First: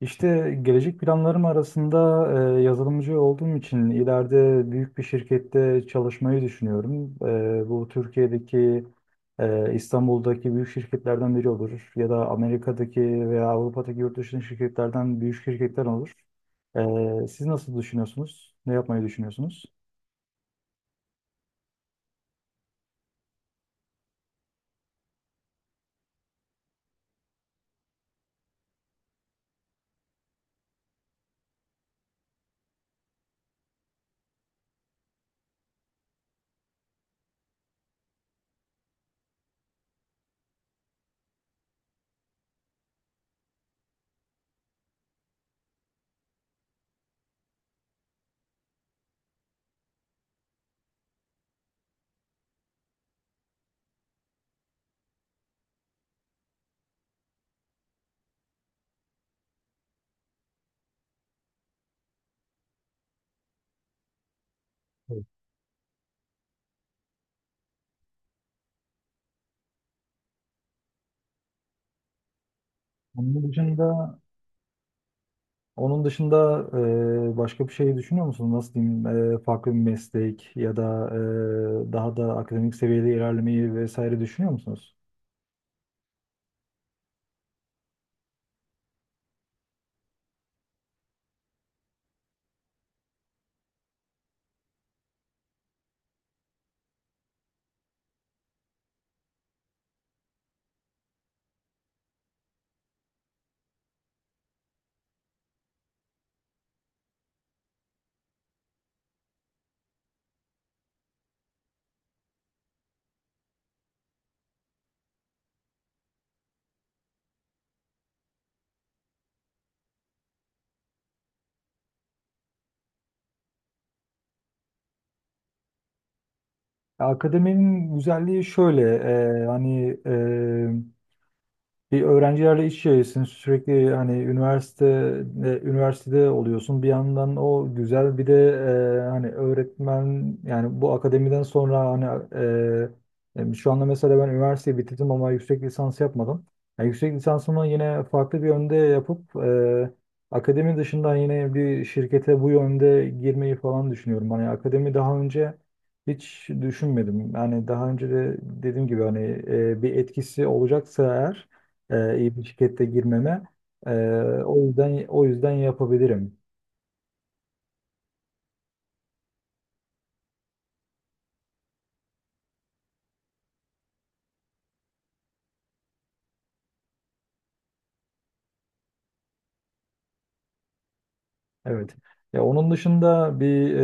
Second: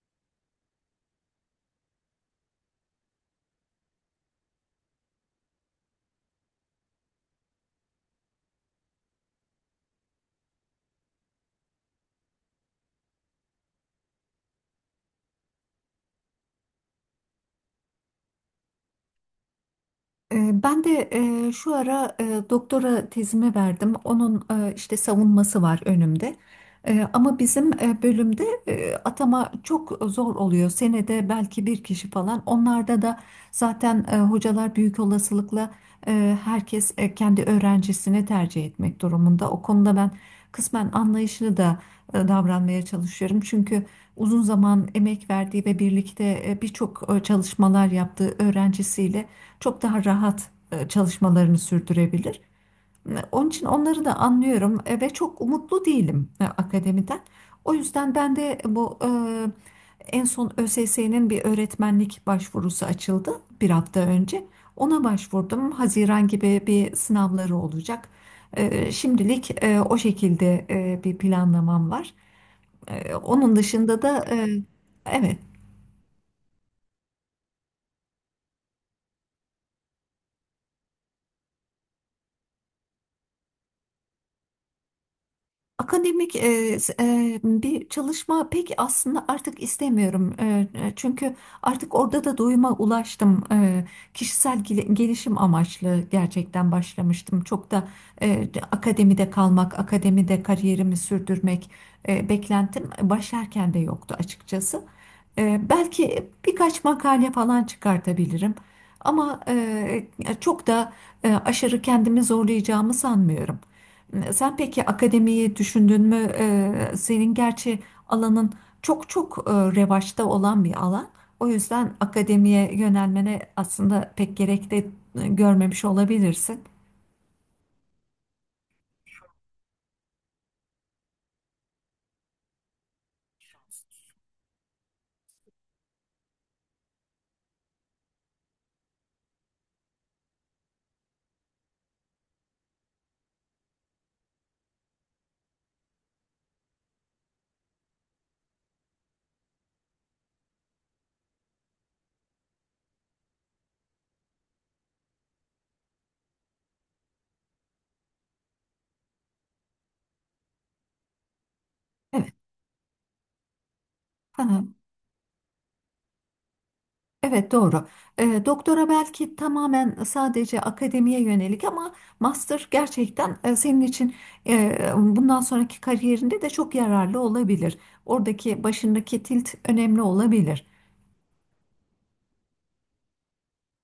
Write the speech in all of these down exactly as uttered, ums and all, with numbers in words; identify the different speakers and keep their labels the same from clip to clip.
Speaker 1: İşte gelecek planlarım arasında e, yazılımcı olduğum için ileride büyük bir şirkette çalışmayı düşünüyorum. E, bu Türkiye'deki, e, İstanbul'daki büyük şirketlerden biri olur ya da Amerika'daki veya Avrupa'daki yurt dışındaki şirketlerden büyük şirketler olur. E, siz nasıl düşünüyorsunuz? Ne yapmayı düşünüyorsunuz?
Speaker 2: Ee, Ben de e, şu ara e, doktora tezimi verdim. Onun e, işte savunması var önümde. E, Ama bizim e, bölümde e, atama çok zor oluyor. Senede belki bir kişi falan. Onlarda da zaten e, hocalar büyük olasılıkla e, herkes e, kendi öğrencisini tercih etmek durumunda. O konuda ben kısmen anlayışlı da e, davranmaya çalışıyorum. Çünkü uzun zaman emek verdiği ve birlikte e, birçok e, çalışmalar yaptığı öğrencisiyle çok daha rahat e, çalışmalarını sürdürebilir. E, Onun için onları da anlıyorum e, ve çok umutlu değilim e, akademiden. O yüzden ben de bu e, en son Ö S S'nin bir öğretmenlik başvurusu açıldı bir hafta önce. Ona
Speaker 1: Evet.
Speaker 2: başvurdum. Haziran gibi bir sınavları olacak. E, Şimdilik e, o şekilde e, bir planlamam var. E,
Speaker 1: Onun
Speaker 2: Onun dışında
Speaker 1: dışında
Speaker 2: da e, evet,
Speaker 1: Onun dışında e, başka bir şey düşünüyor musun? Nasıl diyeyim? E, farklı bir meslek ya da e, daha da akademik seviyede ilerlemeyi vesaire düşünüyor musunuz?
Speaker 2: Akademik e, s- e, bir çalışma pek aslında artık istemiyorum. E, e, çünkü artık orada da doyuma ulaştım. E, kişisel gel- gelişim amaçlı gerçekten başlamıştım. Çok da e, akademide kalmak, akademide kariyerimi sürdürmek e, beklentim başlarken de yoktu açıkçası. E, belki birkaç makale falan çıkartabilirim. Ama e, çok da e, aşırı kendimi zorlayacağımı sanmıyorum. Sen peki akademiyi düşündün mü? Ee, senin gerçi alanın çok çok e, revaçta olan bir alan. O yüzden akademiye yönelmene aslında pek gerek de e, görmemiş olabilirsin.
Speaker 1: Akademinin güzelliği şöyle, e, hani bir öğrencilerle iç içesin sürekli hani üniversite e, üniversitede oluyorsun bir yandan o güzel bir de e, hani öğretmen yani bu akademiden sonra hani e, e, şu anda mesela ben üniversiteyi bitirdim ama yüksek lisans yapmadım. Yani yüksek lisansımı yine farklı bir yönde yapıp e, akademi dışından yine bir şirkete bu yönde girmeyi falan düşünüyorum. Hani akademi daha önce hiç düşünmedim. Yani daha önce de dediğim gibi hani e, bir etkisi olacaksa eğer e,
Speaker 2: Evet,
Speaker 1: iyi bir şirkette girmeme. E,
Speaker 2: ha,
Speaker 1: o yüzden o yüzden yapabilirim.
Speaker 2: evet, doğru. Ee, doktora belki tamamen sadece akademiye yönelik ama master gerçekten e, senin için e, bundan sonraki kariyerinde de çok yararlı olabilir. Oradaki başındaki tilt önemli olabilir.
Speaker 1: Evet. Ya onun dışında bir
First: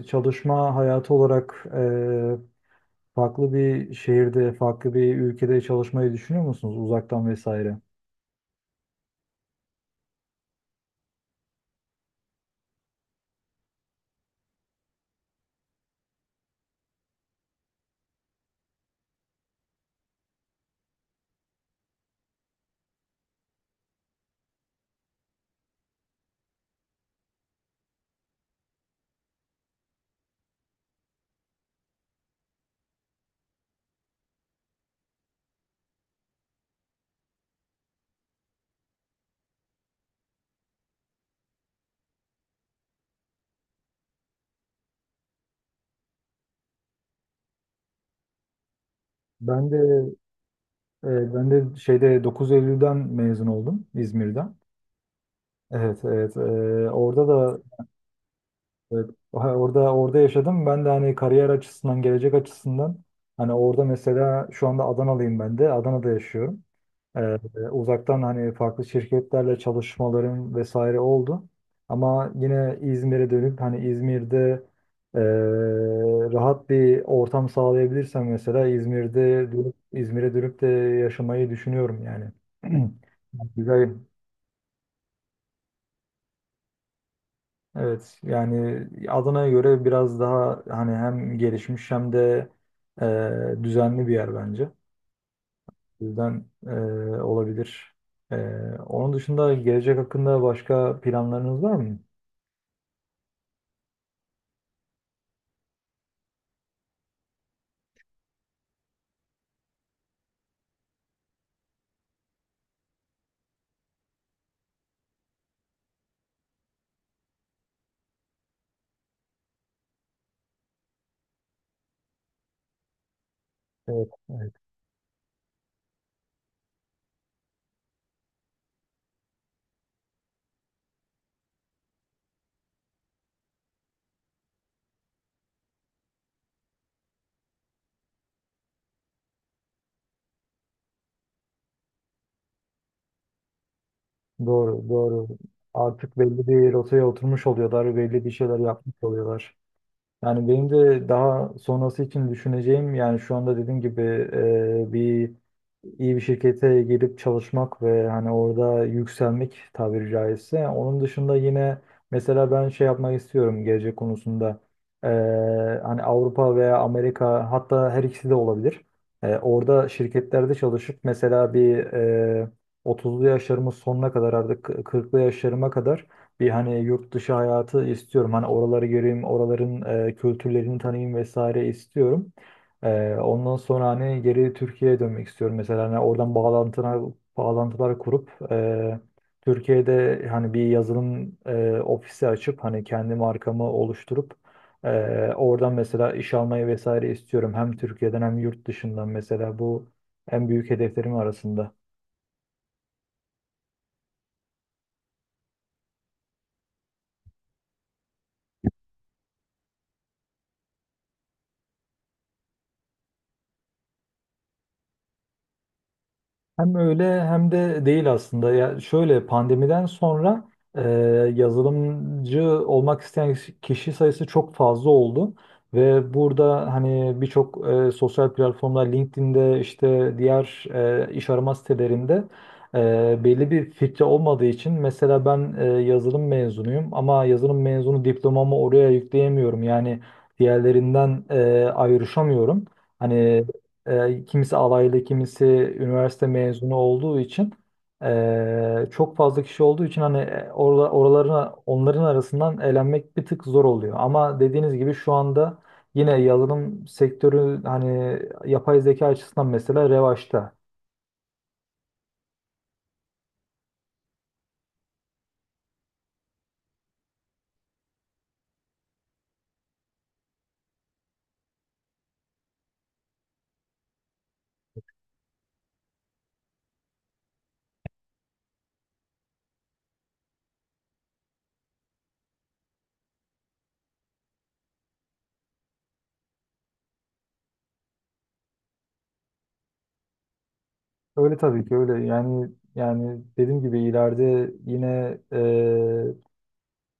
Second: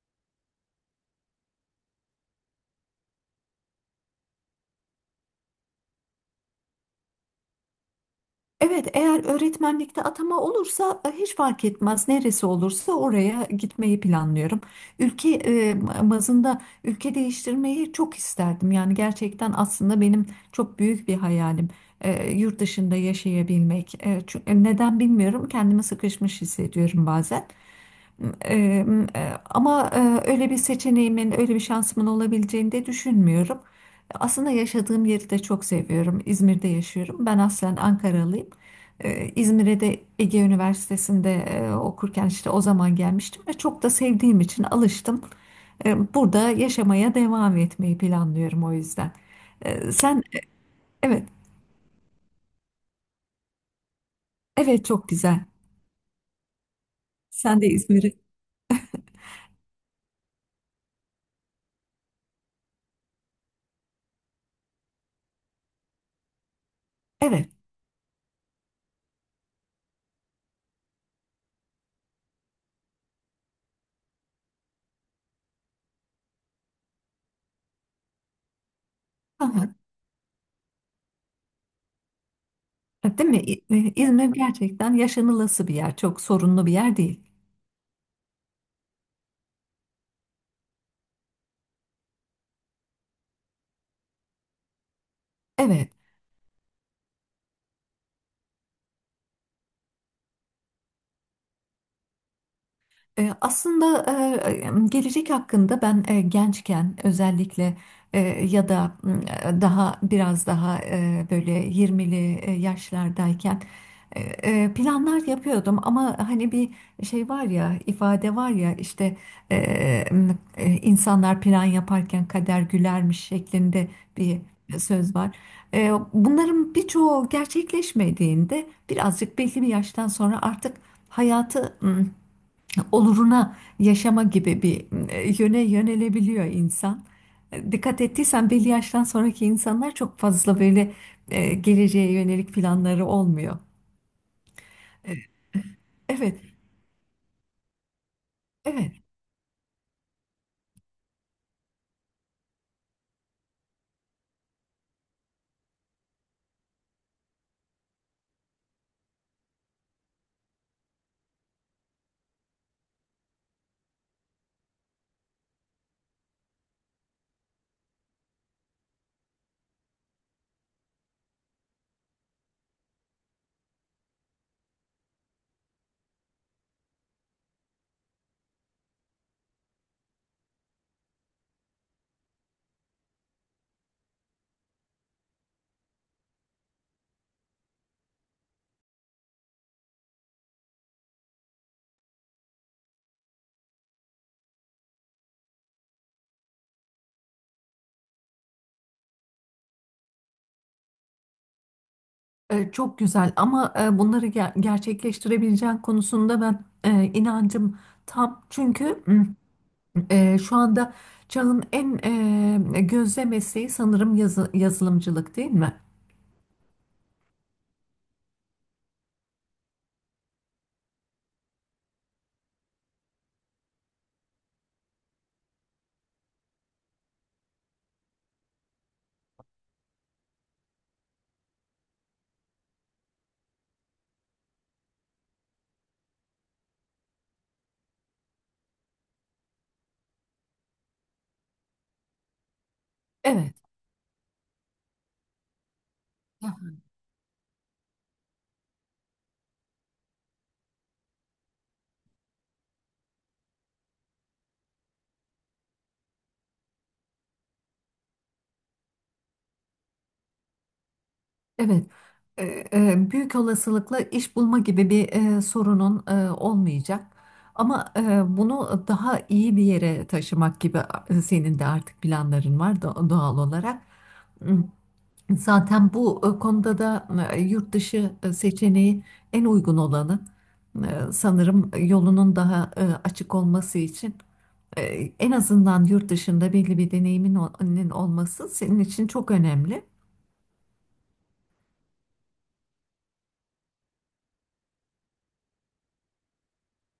Speaker 1: e, çalışma hayatı olarak e, farklı bir şehirde, farklı bir ülkede çalışmayı düşünüyor musunuz uzaktan vesaire?
Speaker 2: Evet, eğer öğretmenlikte atama olursa e, hiç fark etmez. Neresi olursa oraya gitmeyi planlıyorum. Ülke e, bazında ülke değiştirmeyi çok isterdim. Yani gerçekten aslında benim çok büyük bir hayalim. E, yurt dışında yaşayabilmek. E, çü- e, neden bilmiyorum. Kendimi sıkışmış hissediyorum bazen. Eee, e, Ama e, öyle bir seçeneğimin, öyle bir şansımın olabileceğini de düşünmüyorum. Aslında yaşadığım yeri de çok seviyorum. İzmir'de yaşıyorum. Ben aslen Ankaralıyım. Eee, İzmir'e de Ege Üniversitesi'nde e, okurken işte o zaman gelmiştim ve çok da sevdiğim için alıştım. Eee, burada yaşamaya devam etmeyi planlıyorum o yüzden.
Speaker 1: Ben
Speaker 2: Eee,
Speaker 1: de
Speaker 2: sen. Evet,
Speaker 1: e, ben de şeyde dokuz Eylül'den mezun oldum İzmir'den.
Speaker 2: evet, çok güzel.
Speaker 1: Evet, evet. E, orada da
Speaker 2: Sen de İzmir'i.
Speaker 1: evet, ha, orada orada yaşadım. Ben de hani kariyer açısından, gelecek açısından hani orada mesela şu anda Adanalıyım ben de. Adana'da yaşıyorum. Ee,
Speaker 2: Evet.
Speaker 1: Uzaktan hani farklı şirketlerle çalışmalarım vesaire oldu. Ama yine İzmir'e dönüp hani İzmir'de ee, rahat bir ortam sağlayabilirsem mesela İzmir'de dönüp İzmir'e dönüp de yaşamayı düşünüyorum yani.
Speaker 2: Değil mi? İ-
Speaker 1: Güzel.
Speaker 2: e, İzmir gerçekten yaşanılası bir yer. Çok sorunlu bir yer değil.
Speaker 1: Evet yani Adana'ya göre biraz daha hani hem gelişmiş hem de ee, düzenli bir yer bence.
Speaker 2: Evet.
Speaker 1: O yüzden e, olabilir. E, Onun dışında gelecek hakkında başka planlarınız var mı?
Speaker 2: E, Aslında e, gelecek hakkında ben e, gençken özellikle e, ya da e, daha biraz daha e, böyle yirmili e, yaşlardayken e, e, planlar yapıyordum ama hani bir şey var ya ifade var ya işte e, e, insanlar plan yaparken kader gülermiş şeklinde
Speaker 1: Evet,
Speaker 2: bir
Speaker 1: evet.
Speaker 2: söz var. E, Bunların birçoğu gerçekleşmediğinde birazcık belli bir yaştan sonra artık hayatı oluruna yaşama gibi bir e, yöne yönelebiliyor insan. E, Dikkat ettiysen belli yaştan sonraki insanlar çok fazla böyle e, geleceğe yönelik planları olmuyor.
Speaker 1: Doğru, doğru. Artık
Speaker 2: Evet,
Speaker 1: belli bir rotaya oturmuş oluyorlar, belli bir şeyler yapmış
Speaker 2: evet.
Speaker 1: oluyorlar. Yani benim de daha sonrası için düşüneceğim yani şu anda dediğim gibi e, bir iyi bir şirkete girip çalışmak ve hani orada yükselmek tabiri caizse. Onun dışında yine mesela ben şey yapmak istiyorum gelecek konusunda. E, Hani Avrupa veya Amerika hatta her ikisi de olabilir. E, orada şirketlerde çalışıp mesela bir e, otuzlu yaşlarımın sonuna kadar artık kırklı yaşlarıma kadar bir hani yurt dışı hayatı istiyorum. Hani oraları göreyim, oraların e, kültürlerini tanıyayım vesaire istiyorum. E, ondan sonra hani geri Türkiye'ye dönmek istiyorum. Mesela hani oradan bağlantılar, bağlantılar kurup e, Türkiye'de hani bir yazılım e, ofisi açıp hani kendi markamı oluşturup e, oradan mesela iş almayı vesaire istiyorum. Hem Türkiye'den hem yurt dışından mesela bu en büyük hedeflerim arasında.
Speaker 2: E, çok güzel ama e, bunları ger- gerçekleştirebileceğin konusunda ben e, inancım tam. Çünkü m, e, şu anda çağın en e, gözde mesleği sanırım yazı- yazılımcılık değil mi?
Speaker 1: Hem öyle hem de değil aslında. Ya şöyle pandemiden sonra e, yazılımcı olmak isteyen kişi sayısı çok fazla oldu ve burada hani birçok e, sosyal platformlar LinkedIn'de işte diğer e, iş arama sitelerinde e, belli bir filtre olmadığı için mesela ben e, yazılım mezunuyum ama yazılım mezunu diplomamı oraya yükleyemiyorum. Yani diğerlerinden e, ayrışamıyorum. Hani
Speaker 2: Evet.
Speaker 1: e, kimisi alaylı, kimisi üniversite mezunu olduğu için e, çok fazla kişi olduğu için hani e, orla, oralarına onların arasından elenmek bir tık zor oluyor. Ama dediğiniz gibi şu anda yine yazılım sektörü hani yapay zeka açısından mesela revaçta.
Speaker 2: Evet, e, e, büyük olasılıkla iş bulma gibi bir e, sorunun e, olmayacak. Ama e, bunu daha iyi bir yere taşımak gibi e, senin de artık planların var do- doğal olarak. Hmm, Zaten bu e, konuda da e, yurt dışı e, seçeneği en uygun olanı. E, sanırım yolunun daha e, açık olması için e, en azından yurt dışında belli bir deneyimin ol- olması senin için çok önemli.
Speaker 1: Öyle tabii ki öyle yani yani dediğim gibi ileride yine ee,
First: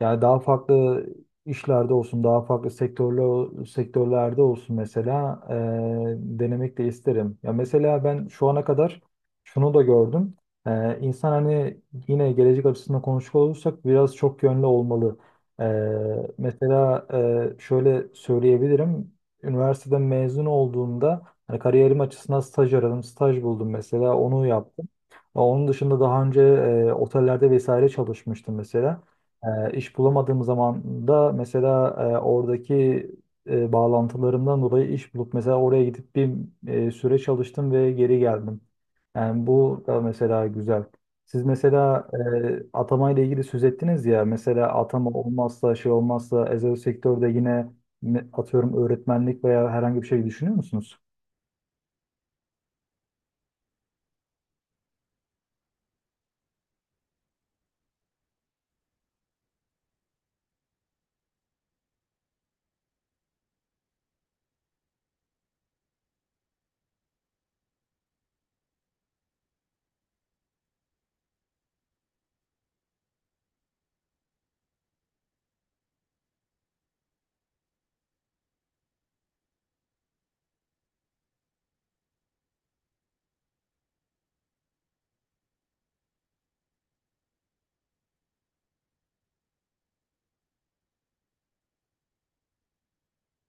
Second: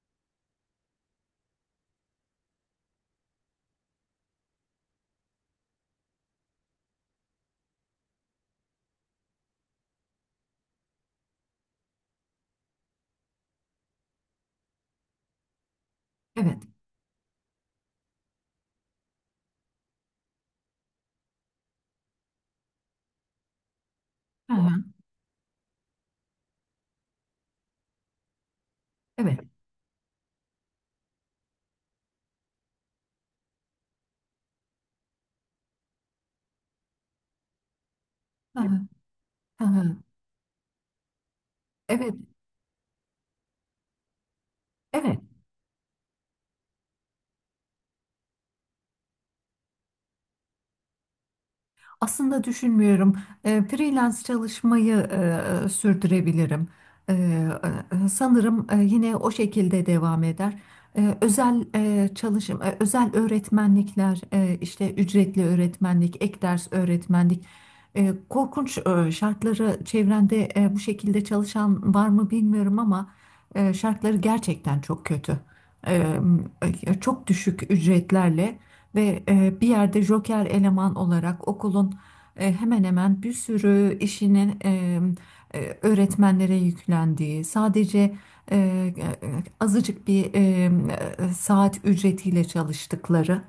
Speaker 1: yani daha farklı işlerde olsun, daha farklı sektörler sektörlerde olsun mesela eee, denemek de isterim. Ya mesela ben şu ana kadar şunu da gördüm. Eee insan hani yine gelecek açısından konuşacak olursak biraz çok yönlü olmalı. Eee,
Speaker 2: Evet.
Speaker 1: mesela eee, şöyle söyleyebilirim. Üniversiteden mezun olduğumda hani kariyerim açısından staj aradım, staj buldum mesela onu
Speaker 2: Hı hı.
Speaker 1: yaptım. Onun dışında daha önce eee, otellerde vesaire çalışmıştım mesela.
Speaker 2: Evet.
Speaker 1: E, iş bulamadığım zaman da mesela e, oradaki e, bağlantılarımdan dolayı iş bulup mesela oraya gidip bir e, süre çalıştım ve geri
Speaker 2: Hı
Speaker 1: geldim.
Speaker 2: hı.
Speaker 1: Yani
Speaker 2: Hı
Speaker 1: bu
Speaker 2: hı.
Speaker 1: da mesela güzel. Siz mesela
Speaker 2: Evet,
Speaker 1: e, atama ile ilgili söz ettiniz ya mesela atama
Speaker 2: evet.
Speaker 1: olmazsa şey olmazsa özel sektörde yine ne- atıyorum öğretmenlik veya herhangi bir şey düşünüyor musunuz?
Speaker 2: Aslında düşünmüyorum. E, freelance çalışmayı e, sürdürebilirim. E, e, Sanırım e, yine o şekilde devam eder. E, özel e, çalışım, e, özel öğretmenlikler, e, işte ücretli öğretmenlik, ek ders öğretmenlik. E, korkunç e, şartları çevrende e, bu şekilde çalışan var mı bilmiyorum ama e, şartları gerçekten çok kötü. E, e, Çok düşük ücretlerle. Ve e, bir yerde joker eleman olarak okulun e, hemen hemen bir sürü işinin e, e, öğretmenlere yüklendiği, sadece e, e, azıcık bir e, e, saat ücretiyle çalıştıkları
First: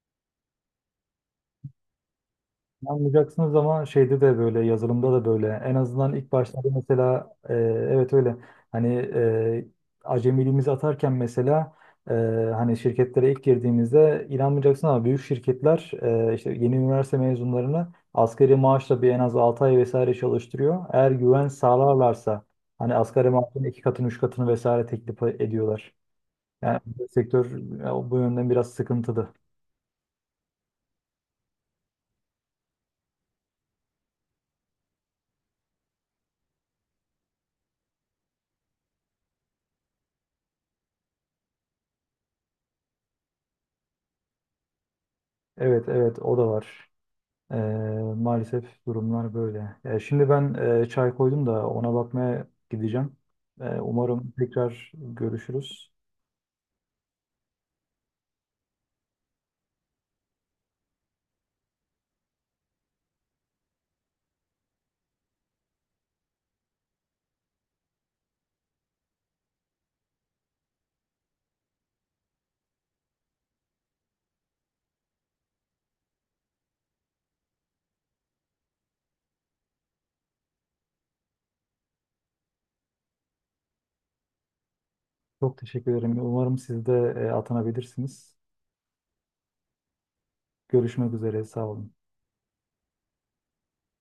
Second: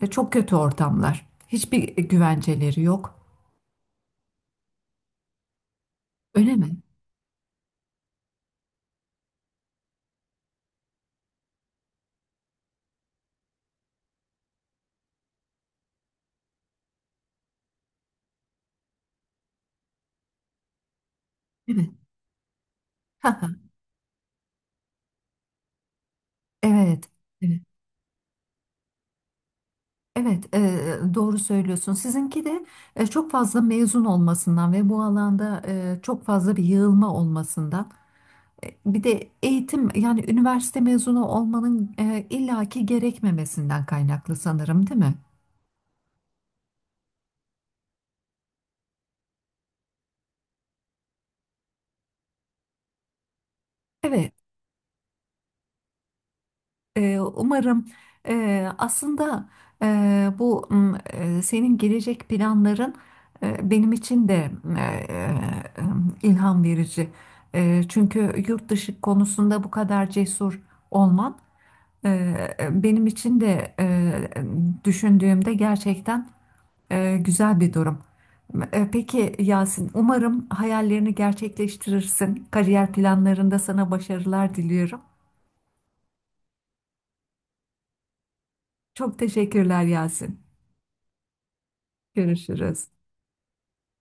Speaker 2: e, çok kötü ortamlar. Hiçbir güvenceleri yok.
Speaker 1: Anlayacaksınız ama şeyde de böyle yazılımda da böyle en azından ilk
Speaker 2: Öyle
Speaker 1: başlarda
Speaker 2: mi?
Speaker 1: mesela e, evet öyle hani e, acemiliğimizi atarken mesela e, hani şirketlere ilk girdiğimizde inanmayacaksın ama büyük şirketler e, işte yeni üniversite mezunlarını asgari maaşla bir en az altı ay vesaire çalıştırıyor. Eğer güven
Speaker 2: Evet.
Speaker 1: sağlarlarsa hani asgari maaşın iki katını üç katını vesaire teklif ediyorlar. Yani
Speaker 2: Evet.
Speaker 1: sektör
Speaker 2: Evet,
Speaker 1: e, bu yönden biraz sıkıntılı.
Speaker 2: Evet, e, doğru söylüyorsun. Sizinki de e, çok fazla mezun olmasından ve bu alanda e, çok fazla bir yığılma olmasından. Bir de eğitim yani üniversite mezunu olmanın e, illaki gerekmemesinden kaynaklı sanırım, değil mi?
Speaker 1: Evet evet o da var. Ee, Maalesef durumlar böyle. Ee, şimdi ben e, çay koydum da ona bakmaya gideceğim. Ee,
Speaker 2: Evet.
Speaker 1: umarım tekrar görüşürüz.
Speaker 2: Ee, umarım e, aslında e, bu m, e, senin gelecek planların e, benim için de e, e, ilham verici. E, çünkü yurt dışı konusunda bu kadar cesur olman e, benim için de e, düşündüğümde gerçekten e, güzel bir durum. E, peki Yasin, umarım hayallerini gerçekleştirirsin. Kariyer planlarında sana başarılar diliyorum.
Speaker 1: Çok teşekkür ederim. Umarım siz de e, atanabilirsiniz.
Speaker 2: Çok teşekkürler Yasin.
Speaker 1: Görüşmek üzere. Sağ olun.
Speaker 2: Görüşürüz.